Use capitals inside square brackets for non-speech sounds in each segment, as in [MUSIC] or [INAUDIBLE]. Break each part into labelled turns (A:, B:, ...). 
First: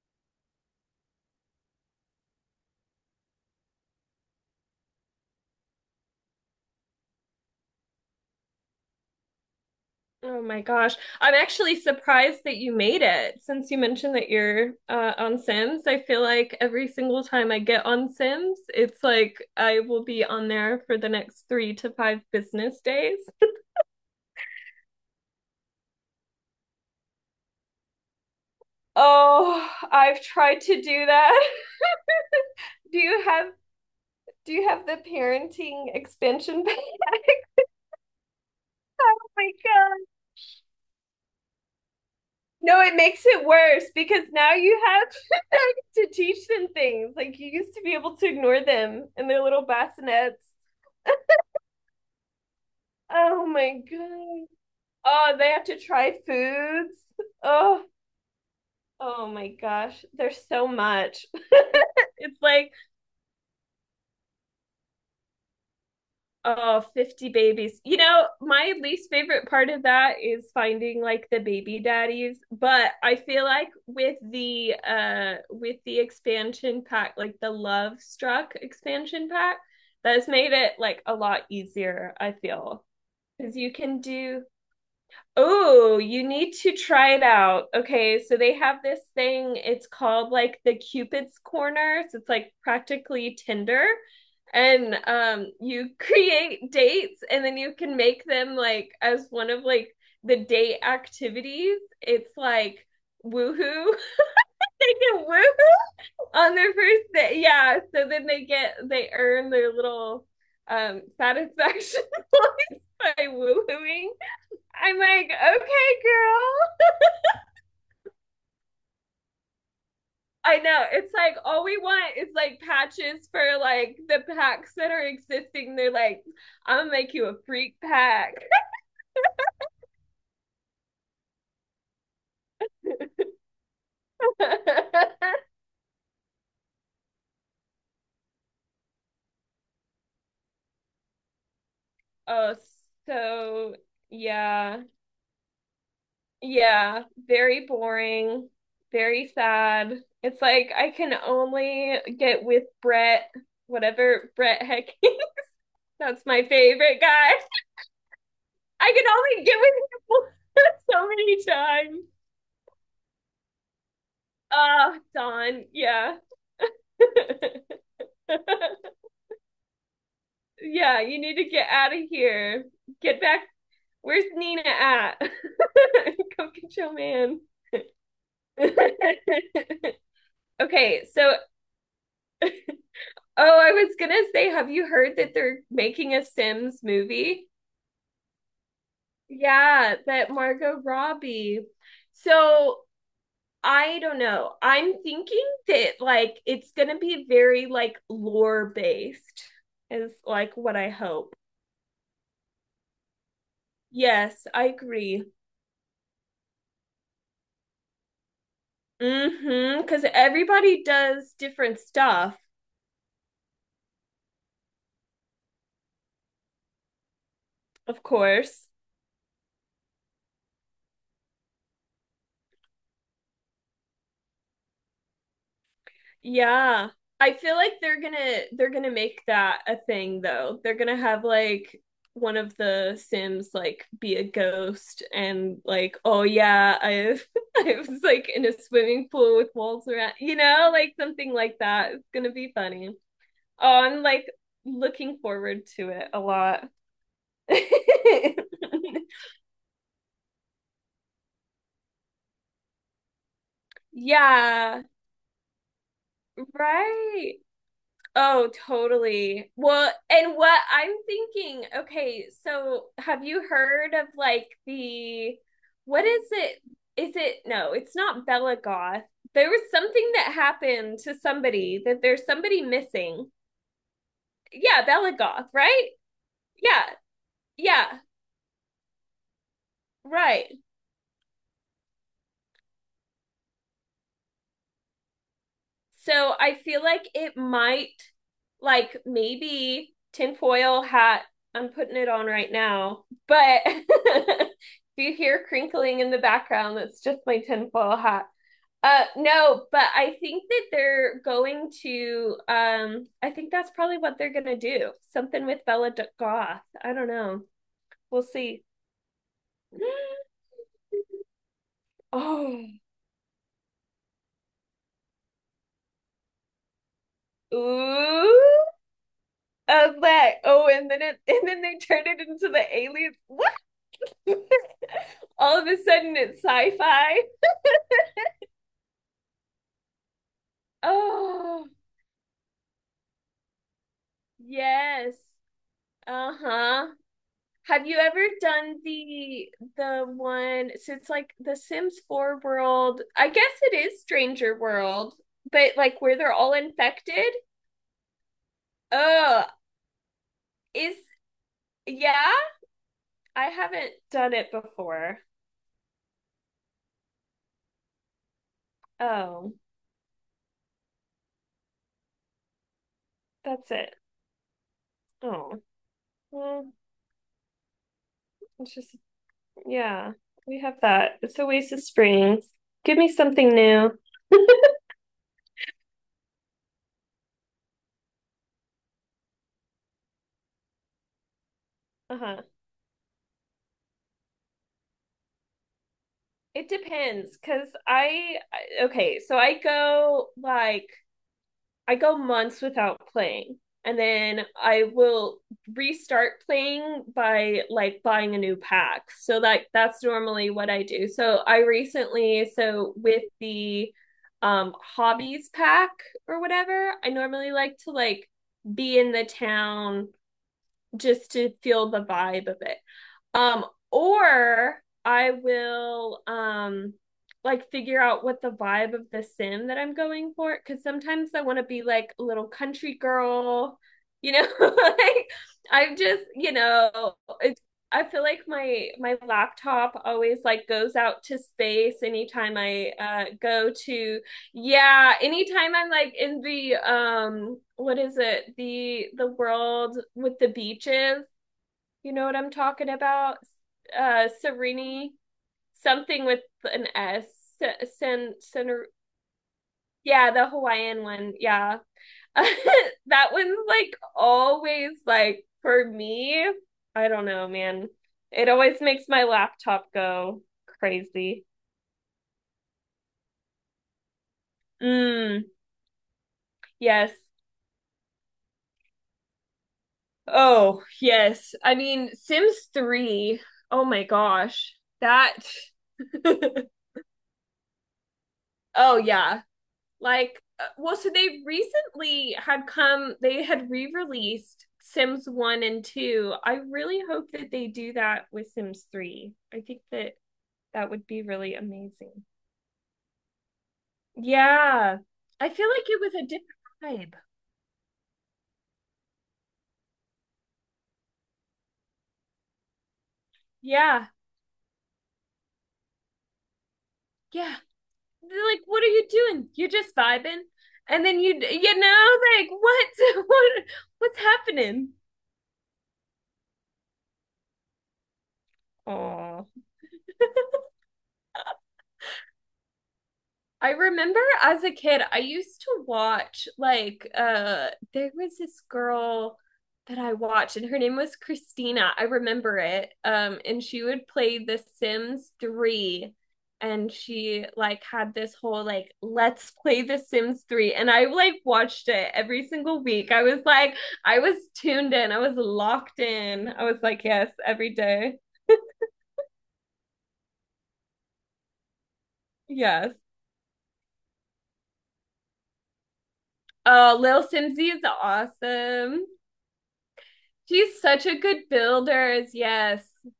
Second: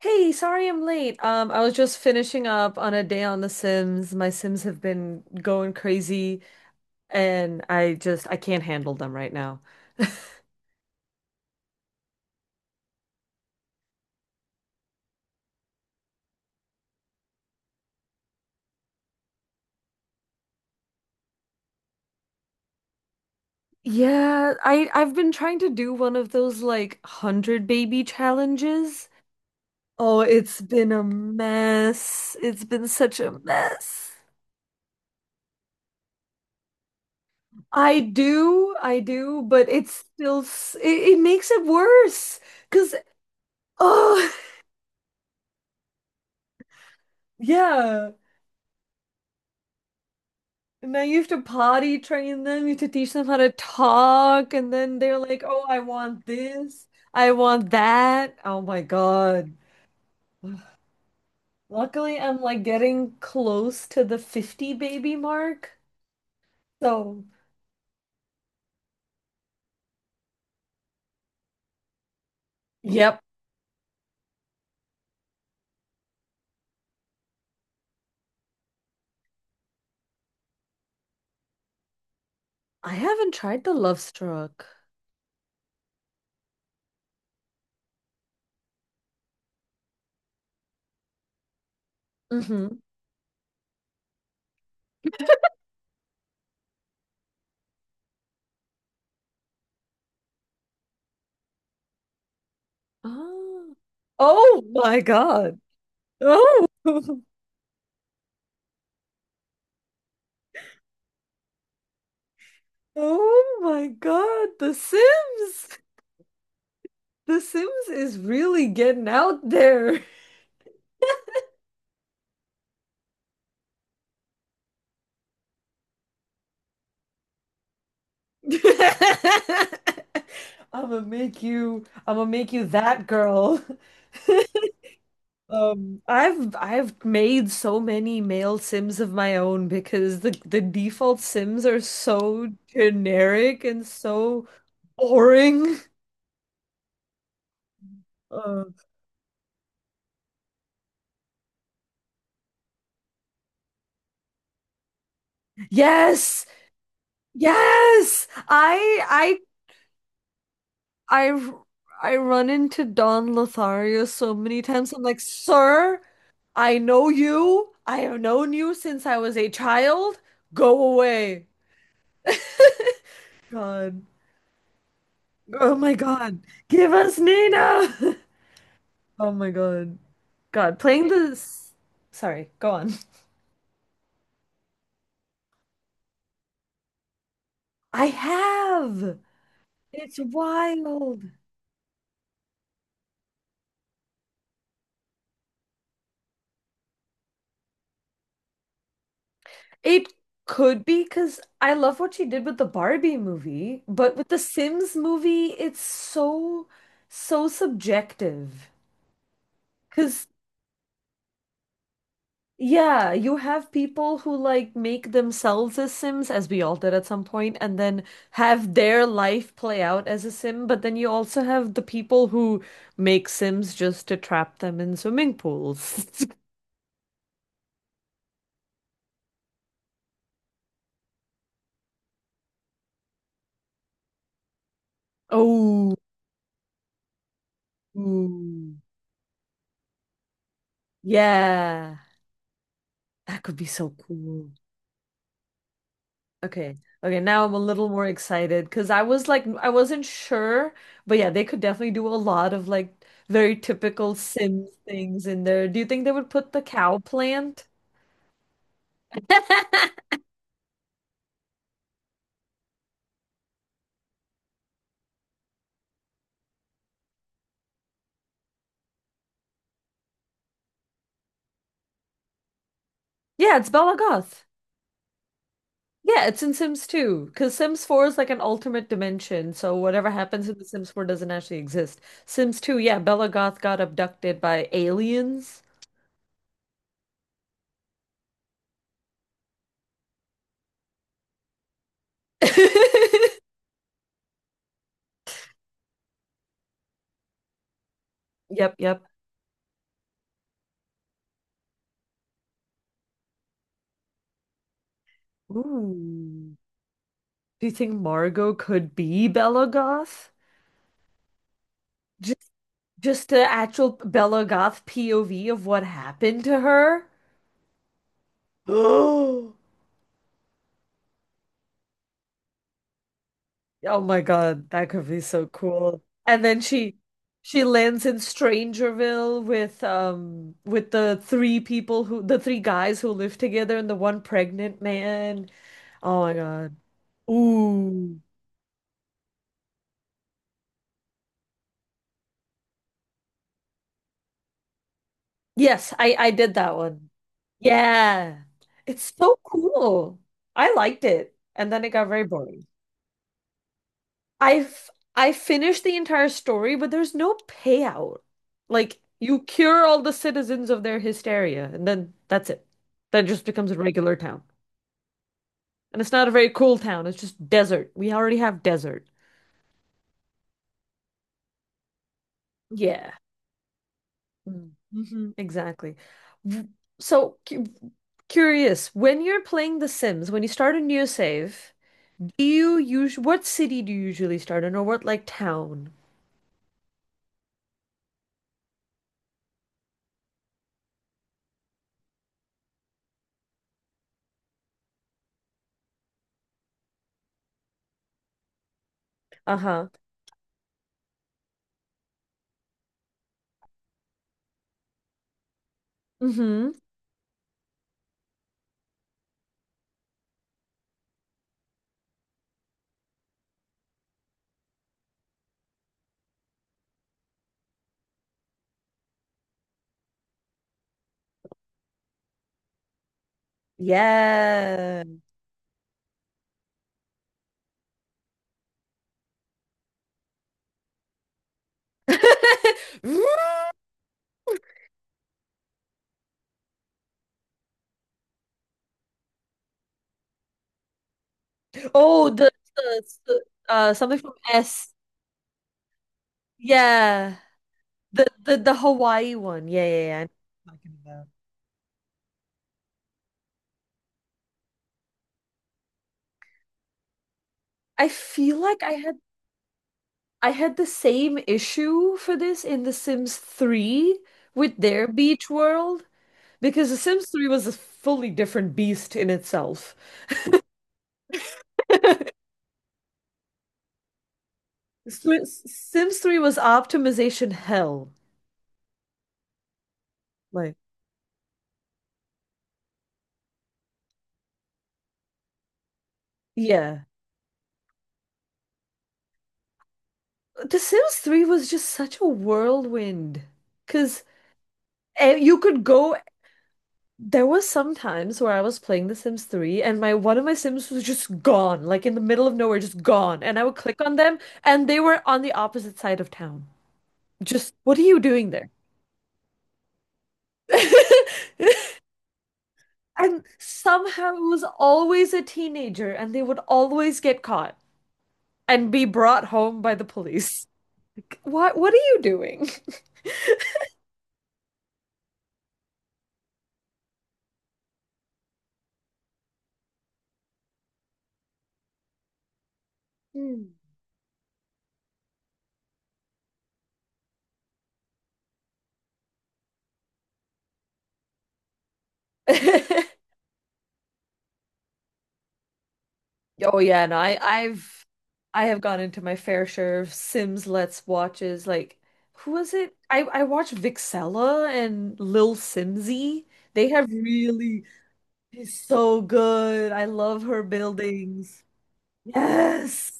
A: Hey, sorry I'm late. I was just finishing up on a day on The Sims. My Sims have been going crazy and I can't handle them right now.
B: Oh my gosh. I'm actually surprised that you made it since you mentioned that you're on Sims. I feel like every single time I get on Sims, it's like I will be on there for the next three to five business days.
A: Yeah, I've been trying to do one of those like 100 baby challenges.
B: Oh,
A: Oh,
B: I've
A: it's
B: tried to
A: been a
B: do that.
A: mess. It's been
B: [LAUGHS] Do
A: such
B: you
A: a
B: have
A: mess.
B: do you have the parenting expansion pack? [LAUGHS]
A: I
B: Oh
A: do,
B: my
A: but
B: God.
A: it makes it worse
B: No,
A: because
B: it makes it worse because
A: oh,
B: now you have [LAUGHS] to teach them things.
A: [LAUGHS]
B: Like you used to be
A: yeah.
B: able to ignore them in their little bassinets.
A: And then you have to potty train them, you have to teach them how
B: Oh
A: to
B: my God.
A: talk, and then they're
B: Oh,
A: like,
B: they
A: oh,
B: have to
A: I
B: try
A: want this,
B: foods.
A: I want
B: Oh,
A: that. Oh my
B: oh my
A: God.
B: gosh. There's so much. [LAUGHS]
A: Luckily,
B: It's
A: I'm like
B: like,
A: getting close to the 50 baby mark.
B: oh,
A: So,
B: 50 babies. My least favorite part of that is finding like the baby daddies, but I
A: yep.
B: feel like with the expansion pack, like the Love Struck expansion pack, that's made it like a lot easier, I feel.
A: I haven't
B: Because
A: tried
B: you
A: the Love
B: can do
A: Struck.
B: oh, you need to try it out. Okay, so they have this thing, it's called like the Cupid's Corner. So it's like
A: Mm-hmm.
B: practically Tinder. And you [LAUGHS] create dates and then you can make them like as one of like the date activities. It's like
A: Oh.
B: woohoo.
A: Oh
B: [LAUGHS] They
A: my
B: get
A: God.
B: woohoo on
A: Oh.
B: their first
A: [LAUGHS]
B: day. Yeah, so then they earn their little satisfaction [LAUGHS] points by
A: Oh my
B: woohooing.
A: God. The
B: I'm like,
A: Sims.
B: okay, girl,
A: The Sims is really getting out there.
B: I know. It's like all we want is like patches for like the packs that are existing. They're like, I'm gonna make you a freak pack.
A: [LAUGHS] I'm gonna make you that girl. [LAUGHS]
B: [LAUGHS]
A: I've made so many male Sims of my own because the default Sims are so
B: Oh,
A: generic
B: so
A: and so
B: yeah.
A: boring.
B: Yeah. Very boring.
A: Uh,
B: Very sad. It's like I can only get with Brett, whatever Brett Hecky. [LAUGHS] That's
A: yes,
B: my favorite guy.
A: yes.
B: I can
A: I
B: only get with him [LAUGHS] so many
A: I
B: times.
A: I run into Don Lothario so many times.
B: Ah,
A: I'm like,
B: Don.
A: sir,
B: Yeah.
A: I know you. I have known you
B: [LAUGHS]
A: since I was a child. Go
B: Yeah, you need
A: away.
B: to get out of here. Get back.
A: God.
B: Where's Nina at?
A: Oh my
B: [LAUGHS]
A: God.
B: Go get
A: Give
B: your
A: us
B: man.
A: Nina. [LAUGHS]
B: [LAUGHS]
A: Oh my God. God,
B: Okay,
A: playing
B: so
A: this. Sorry, go on.
B: oh, I was gonna say, have you heard that they're making a Sims movie?
A: I have.
B: Yeah,
A: It's
B: that Margot
A: wild.
B: Robbie. So I don't know. I'm thinking that like it's gonna be very like lore based,
A: It
B: is like what
A: could
B: I
A: be
B: hope.
A: because I love what she did with the Barbie movie, but with the
B: Yes, I
A: Sims
B: agree.
A: movie, it's so, so subjective.
B: Mm-hmm, because
A: Because
B: everybody does different stuff,
A: yeah, you have people who like make themselves as Sims, as we all did at some point, and then
B: of course.
A: have their life play out as a Sim. But then you also have the people who make Sims just to trap them in swimming pools. [LAUGHS]
B: Yeah. I feel like they're gonna make that a thing though. They're gonna have like one of the Sims like be a ghost and
A: Oh,
B: like, oh yeah, I [LAUGHS] I was like in a
A: ooh.
B: swimming pool with walls around, like something like that.
A: Yeah,
B: It's gonna be funny.
A: that could be
B: Oh,
A: so
B: I'm like
A: cool.
B: looking forward to it a lot.
A: Okay. Okay, now I'm a little more excited because I
B: [LAUGHS]
A: was like I wasn't sure, but yeah, they could definitely do a lot of like very typical Sims
B: Yeah,
A: things in there. Do you think they would put the cow
B: right.
A: plant?
B: Oh, totally. Well, and what I'm thinking, okay, so have you heard of like the, what is it? Is it, no, it's not Bella Goth. There was something that happened to somebody that there's somebody missing.
A: Yeah, it's Bela Goth.
B: Yeah, Bella Goth, right?
A: Yeah, it's in Sims
B: Yeah,
A: 2 because Sims
B: yeah,
A: 4 is like an alternate dimension, so whatever happens
B: right.
A: in the Sims 4 doesn't actually exist. Sims 2, yeah, Bela Goth got abducted by aliens.
B: So I feel like it might, like maybe tinfoil hat. I'm putting it on right now,
A: [LAUGHS]
B: but [LAUGHS] if you hear crinkling in the background, that's just my tinfoil hat.
A: Yep, yep.
B: No, but I think that they're going to. I think that's probably what they're gonna do. Something with Bella
A: Ooh.
B: Goth. I don't know.
A: Do you think
B: We'll
A: Margot
B: see.
A: could be Bela
B: [GASPS]
A: Goth?
B: Oh,
A: Just the actual Bella Goth POV of what happened to her. [GASPS]
B: ooh,
A: Oh,
B: I was like, oh, and then it, [LAUGHS] and then they turned it into the aliens. What?
A: oh my
B: [LAUGHS]
A: God, that could be so
B: All of a
A: cool.
B: sudden it's
A: And then she
B: sci-fi.
A: she lands in Strangerville with
B: Oh,
A: the three guys who live together and the one pregnant
B: yes.
A: man. Oh my God.
B: Uh-huh. Have you
A: Ooh.
B: ever done the one since like the Sims 4 world? I guess it is Stranger World, but
A: Yes,
B: like where
A: I
B: they're
A: did
B: all
A: that one.
B: infected?
A: Yeah. It's so
B: Oh,
A: cool. I
B: is
A: liked it. And then it got very
B: yeah,
A: boring.
B: I haven't done it before.
A: I finished the entire story, but there's no payout. Like you
B: Oh,
A: cure all the citizens of their hysteria, and then that's it. That just becomes
B: that's
A: a
B: it.
A: regular town.
B: Oh,
A: And it's not a very
B: well,
A: cool town, it's just desert. We already have
B: it's just
A: desert.
B: yeah, we have that. It's Oasis Springs. Give me
A: Yeah.
B: something new. [LAUGHS]
A: Mm-hmm. Exactly. W- So cu curious, when you're playing The Sims, when you start a new save,
B: Uh-huh.
A: do you use what city do you usually start in or what like town?
B: It depends cuz I- okay, so I go like I go months without playing and then I will restart playing by like buying a new pack. So like
A: Uh-huh.
B: that's normally what I do. So I recently so with the hobbies pack or
A: Mm-hmm.
B: whatever, I normally like to like be in the town just to feel the vibe of it. Um, or I will like figure out what the vibe of the sim that I'm going for cuz sometimes I want to be like a little country girl, you know, [LAUGHS]
A: Yeah.
B: like I'm just, it's I feel like my laptop always like goes out to space anytime I
A: [LAUGHS]
B: go to yeah, anytime I'm like in the what is it? The world with the beaches you know
A: Oh,
B: what I'm
A: the,
B: talking
A: the,
B: about?
A: the uh something from S.
B: Serene, something with an S.
A: Yeah. The
B: Sen,
A: the the
B: sen,
A: Hawaii one. Yeah, yeah, yeah. I
B: yeah,
A: know
B: the
A: what you're talking
B: Hawaiian
A: about.
B: one. Yeah. [LAUGHS] That one's like always like for me, I don't know, man.
A: I
B: It
A: feel
B: always
A: like
B: makes my laptop go
A: I had the same
B: crazy.
A: issue for this in The Sims 3 with their beach
B: Mm,
A: world because The
B: yes.
A: Sims 3 was a fully different beast in itself.
B: Oh, yes. I mean,
A: [LAUGHS]
B: Sims 3. Oh my gosh. That
A: Sims 3 was
B: [LAUGHS]
A: optimization hell.
B: Oh yeah. Like
A: Like,
B: well so they recently had come they had re-released sims 1 and 2. I really
A: yeah.
B: hope that they do that with sims 3. I think that
A: The
B: that would
A: Sims
B: be
A: 3
B: really
A: was just such
B: amazing.
A: a whirlwind. Because
B: Yeah,
A: And
B: I
A: you
B: feel
A: could
B: like it was
A: go.
B: a different vibe.
A: There was some times where I was playing The Sims 3 and my one of my Sims was just gone, like in the middle of nowhere, just gone. And I would click
B: Yeah,
A: on them and they were on the opposite side of town.
B: yeah.
A: Just, what are you
B: They're
A: doing
B: like,
A: there?
B: what are you doing? You're just vibing and then you
A: [LAUGHS]
B: know like what [LAUGHS]
A: And
B: what what's
A: somehow it was
B: happening.
A: always a teenager and they would always get caught and be brought
B: Oh,
A: home by the police. [LAUGHS] Like, what are you doing?
B: I remember as a kid, I used to watch like there was this girl that I watched and her name was Christina. I remember it. And
A: Hmm.
B: she would play The Sims 3 and she like had this whole like let's play The Sims 3 and I like watched it every single week. I
A: [LAUGHS]
B: was like I was tuned in. I was locked in. I
A: Oh
B: was like
A: yeah, no,
B: yes,
A: I,
B: every
A: I've
B: day.
A: I have gone into my fair share of Sims Let's watches. Like, who was
B: Yes.
A: it? I watched Vixella and Lil Simsy. They
B: Uh,
A: have
B: Lil Simsy is
A: really is
B: awesome.
A: so good. I love her
B: She's such a good
A: buildings.
B: builder. Is- yes.
A: Yes.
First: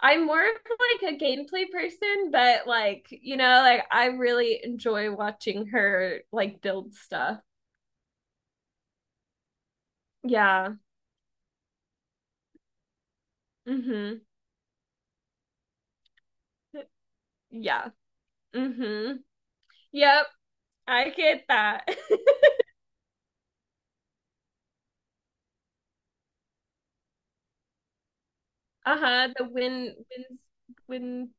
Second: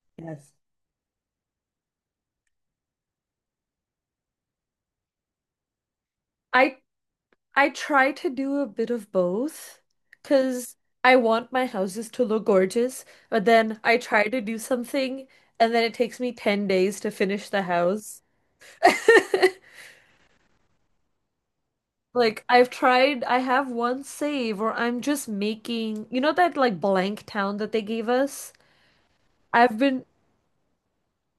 B: I'm more
A: Yes.
B: of like a gameplay person, but like, like I really enjoy watching her like
A: I
B: build stuff.
A: I try to do a bit of both because
B: Yeah.
A: I want my houses to look gorgeous, but then I
B: Mm-hmm.
A: try to do something and then it takes me 10 days to finish the
B: Yeah.
A: house. [LAUGHS]
B: Mm-hmm. Yep. I get that. [LAUGHS]
A: Like I've tried, I have one save, or I'm just making, you know that like blank town that they gave us?
B: Uh-huh. The
A: I've
B: win
A: been,
B: wins win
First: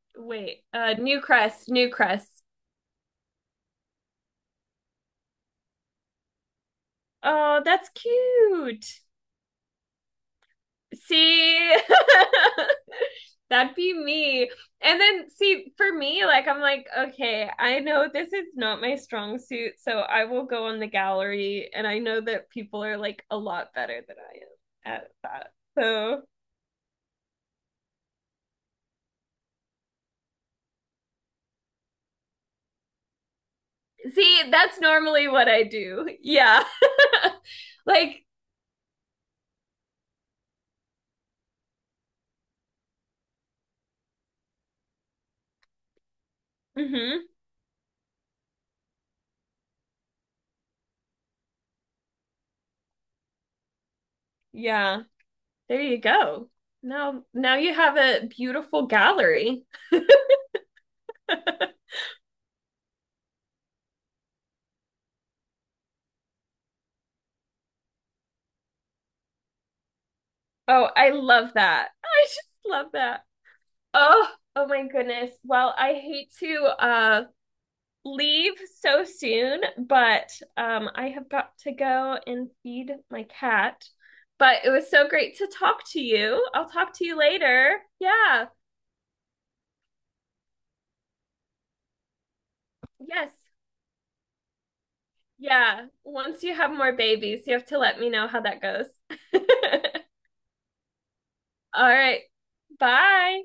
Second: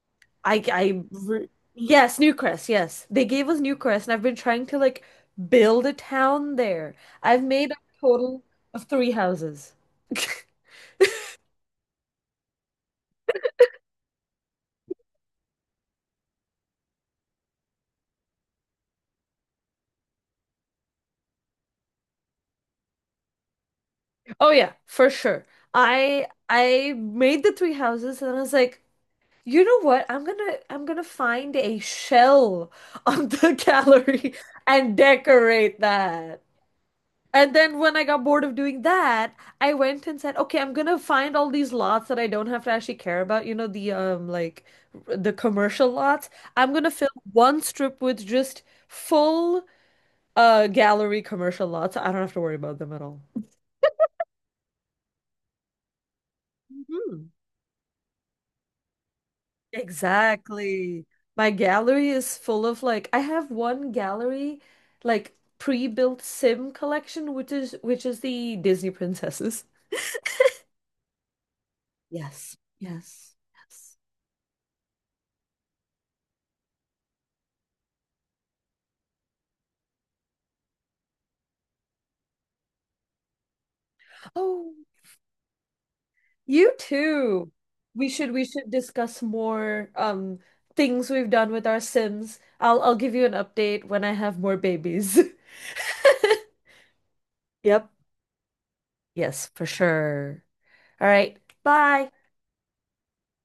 B: wait. Uh,
A: I, re-
B: New
A: yes,
B: Crest.
A: Newcrest, yes. They gave us Newcrest, and I've been trying to like build a town there. I've
B: Oh,
A: made a
B: that's
A: total of
B: cute.
A: three houses. [LAUGHS]
B: See, [LAUGHS] that'd be me. And then, see, for me, like, I'm like, okay, I know this is not my strong suit, so I will go on the gallery, and I know that people are like a lot better than I
A: Oh yeah,
B: am at
A: for sure.
B: that. So,
A: I made the three houses and I was like, you know what? I'm gonna find a shell on the [LAUGHS] gallery
B: see, that's
A: and
B: normally what I
A: decorate
B: do.
A: that.
B: Yeah.
A: And then
B: [LAUGHS]
A: when I
B: Like,
A: got bored of doing that, I went and said, okay, I'm gonna find all these lots that I don't have to actually care about. You know, the the commercial lots. I'm gonna fill
B: mm-hmm.
A: one strip with just full gallery commercial lots. I don't have to worry about them at all.
B: Yeah. There you go. Now,
A: Mhm.
B: now you have a beautiful gallery.
A: Exactly. My gallery is full of like I have one gallery like pre-built Sim collection, which is the Disney princesses.
B: Oh, I love that. [LAUGHS] I just
A: Yes,
B: love that.
A: yes, yes.
B: Oh, oh my goodness. Well, I hate to leave so soon, but I have got to go and feed my cat. But it
A: Oh.
B: was so great to talk to you. I'll
A: You
B: talk to you
A: too.
B: later.
A: We
B: Yeah.
A: should discuss more things we've done with our Sims. I'll give you an
B: Yes.
A: update when I have more babies. [LAUGHS]
B: Yeah. Once you have more babies, you have to
A: Yep.
B: let me know how that goes. [LAUGHS]
A: Yes, for sure. All right.
B: All
A: Bye.
B: right. Bye.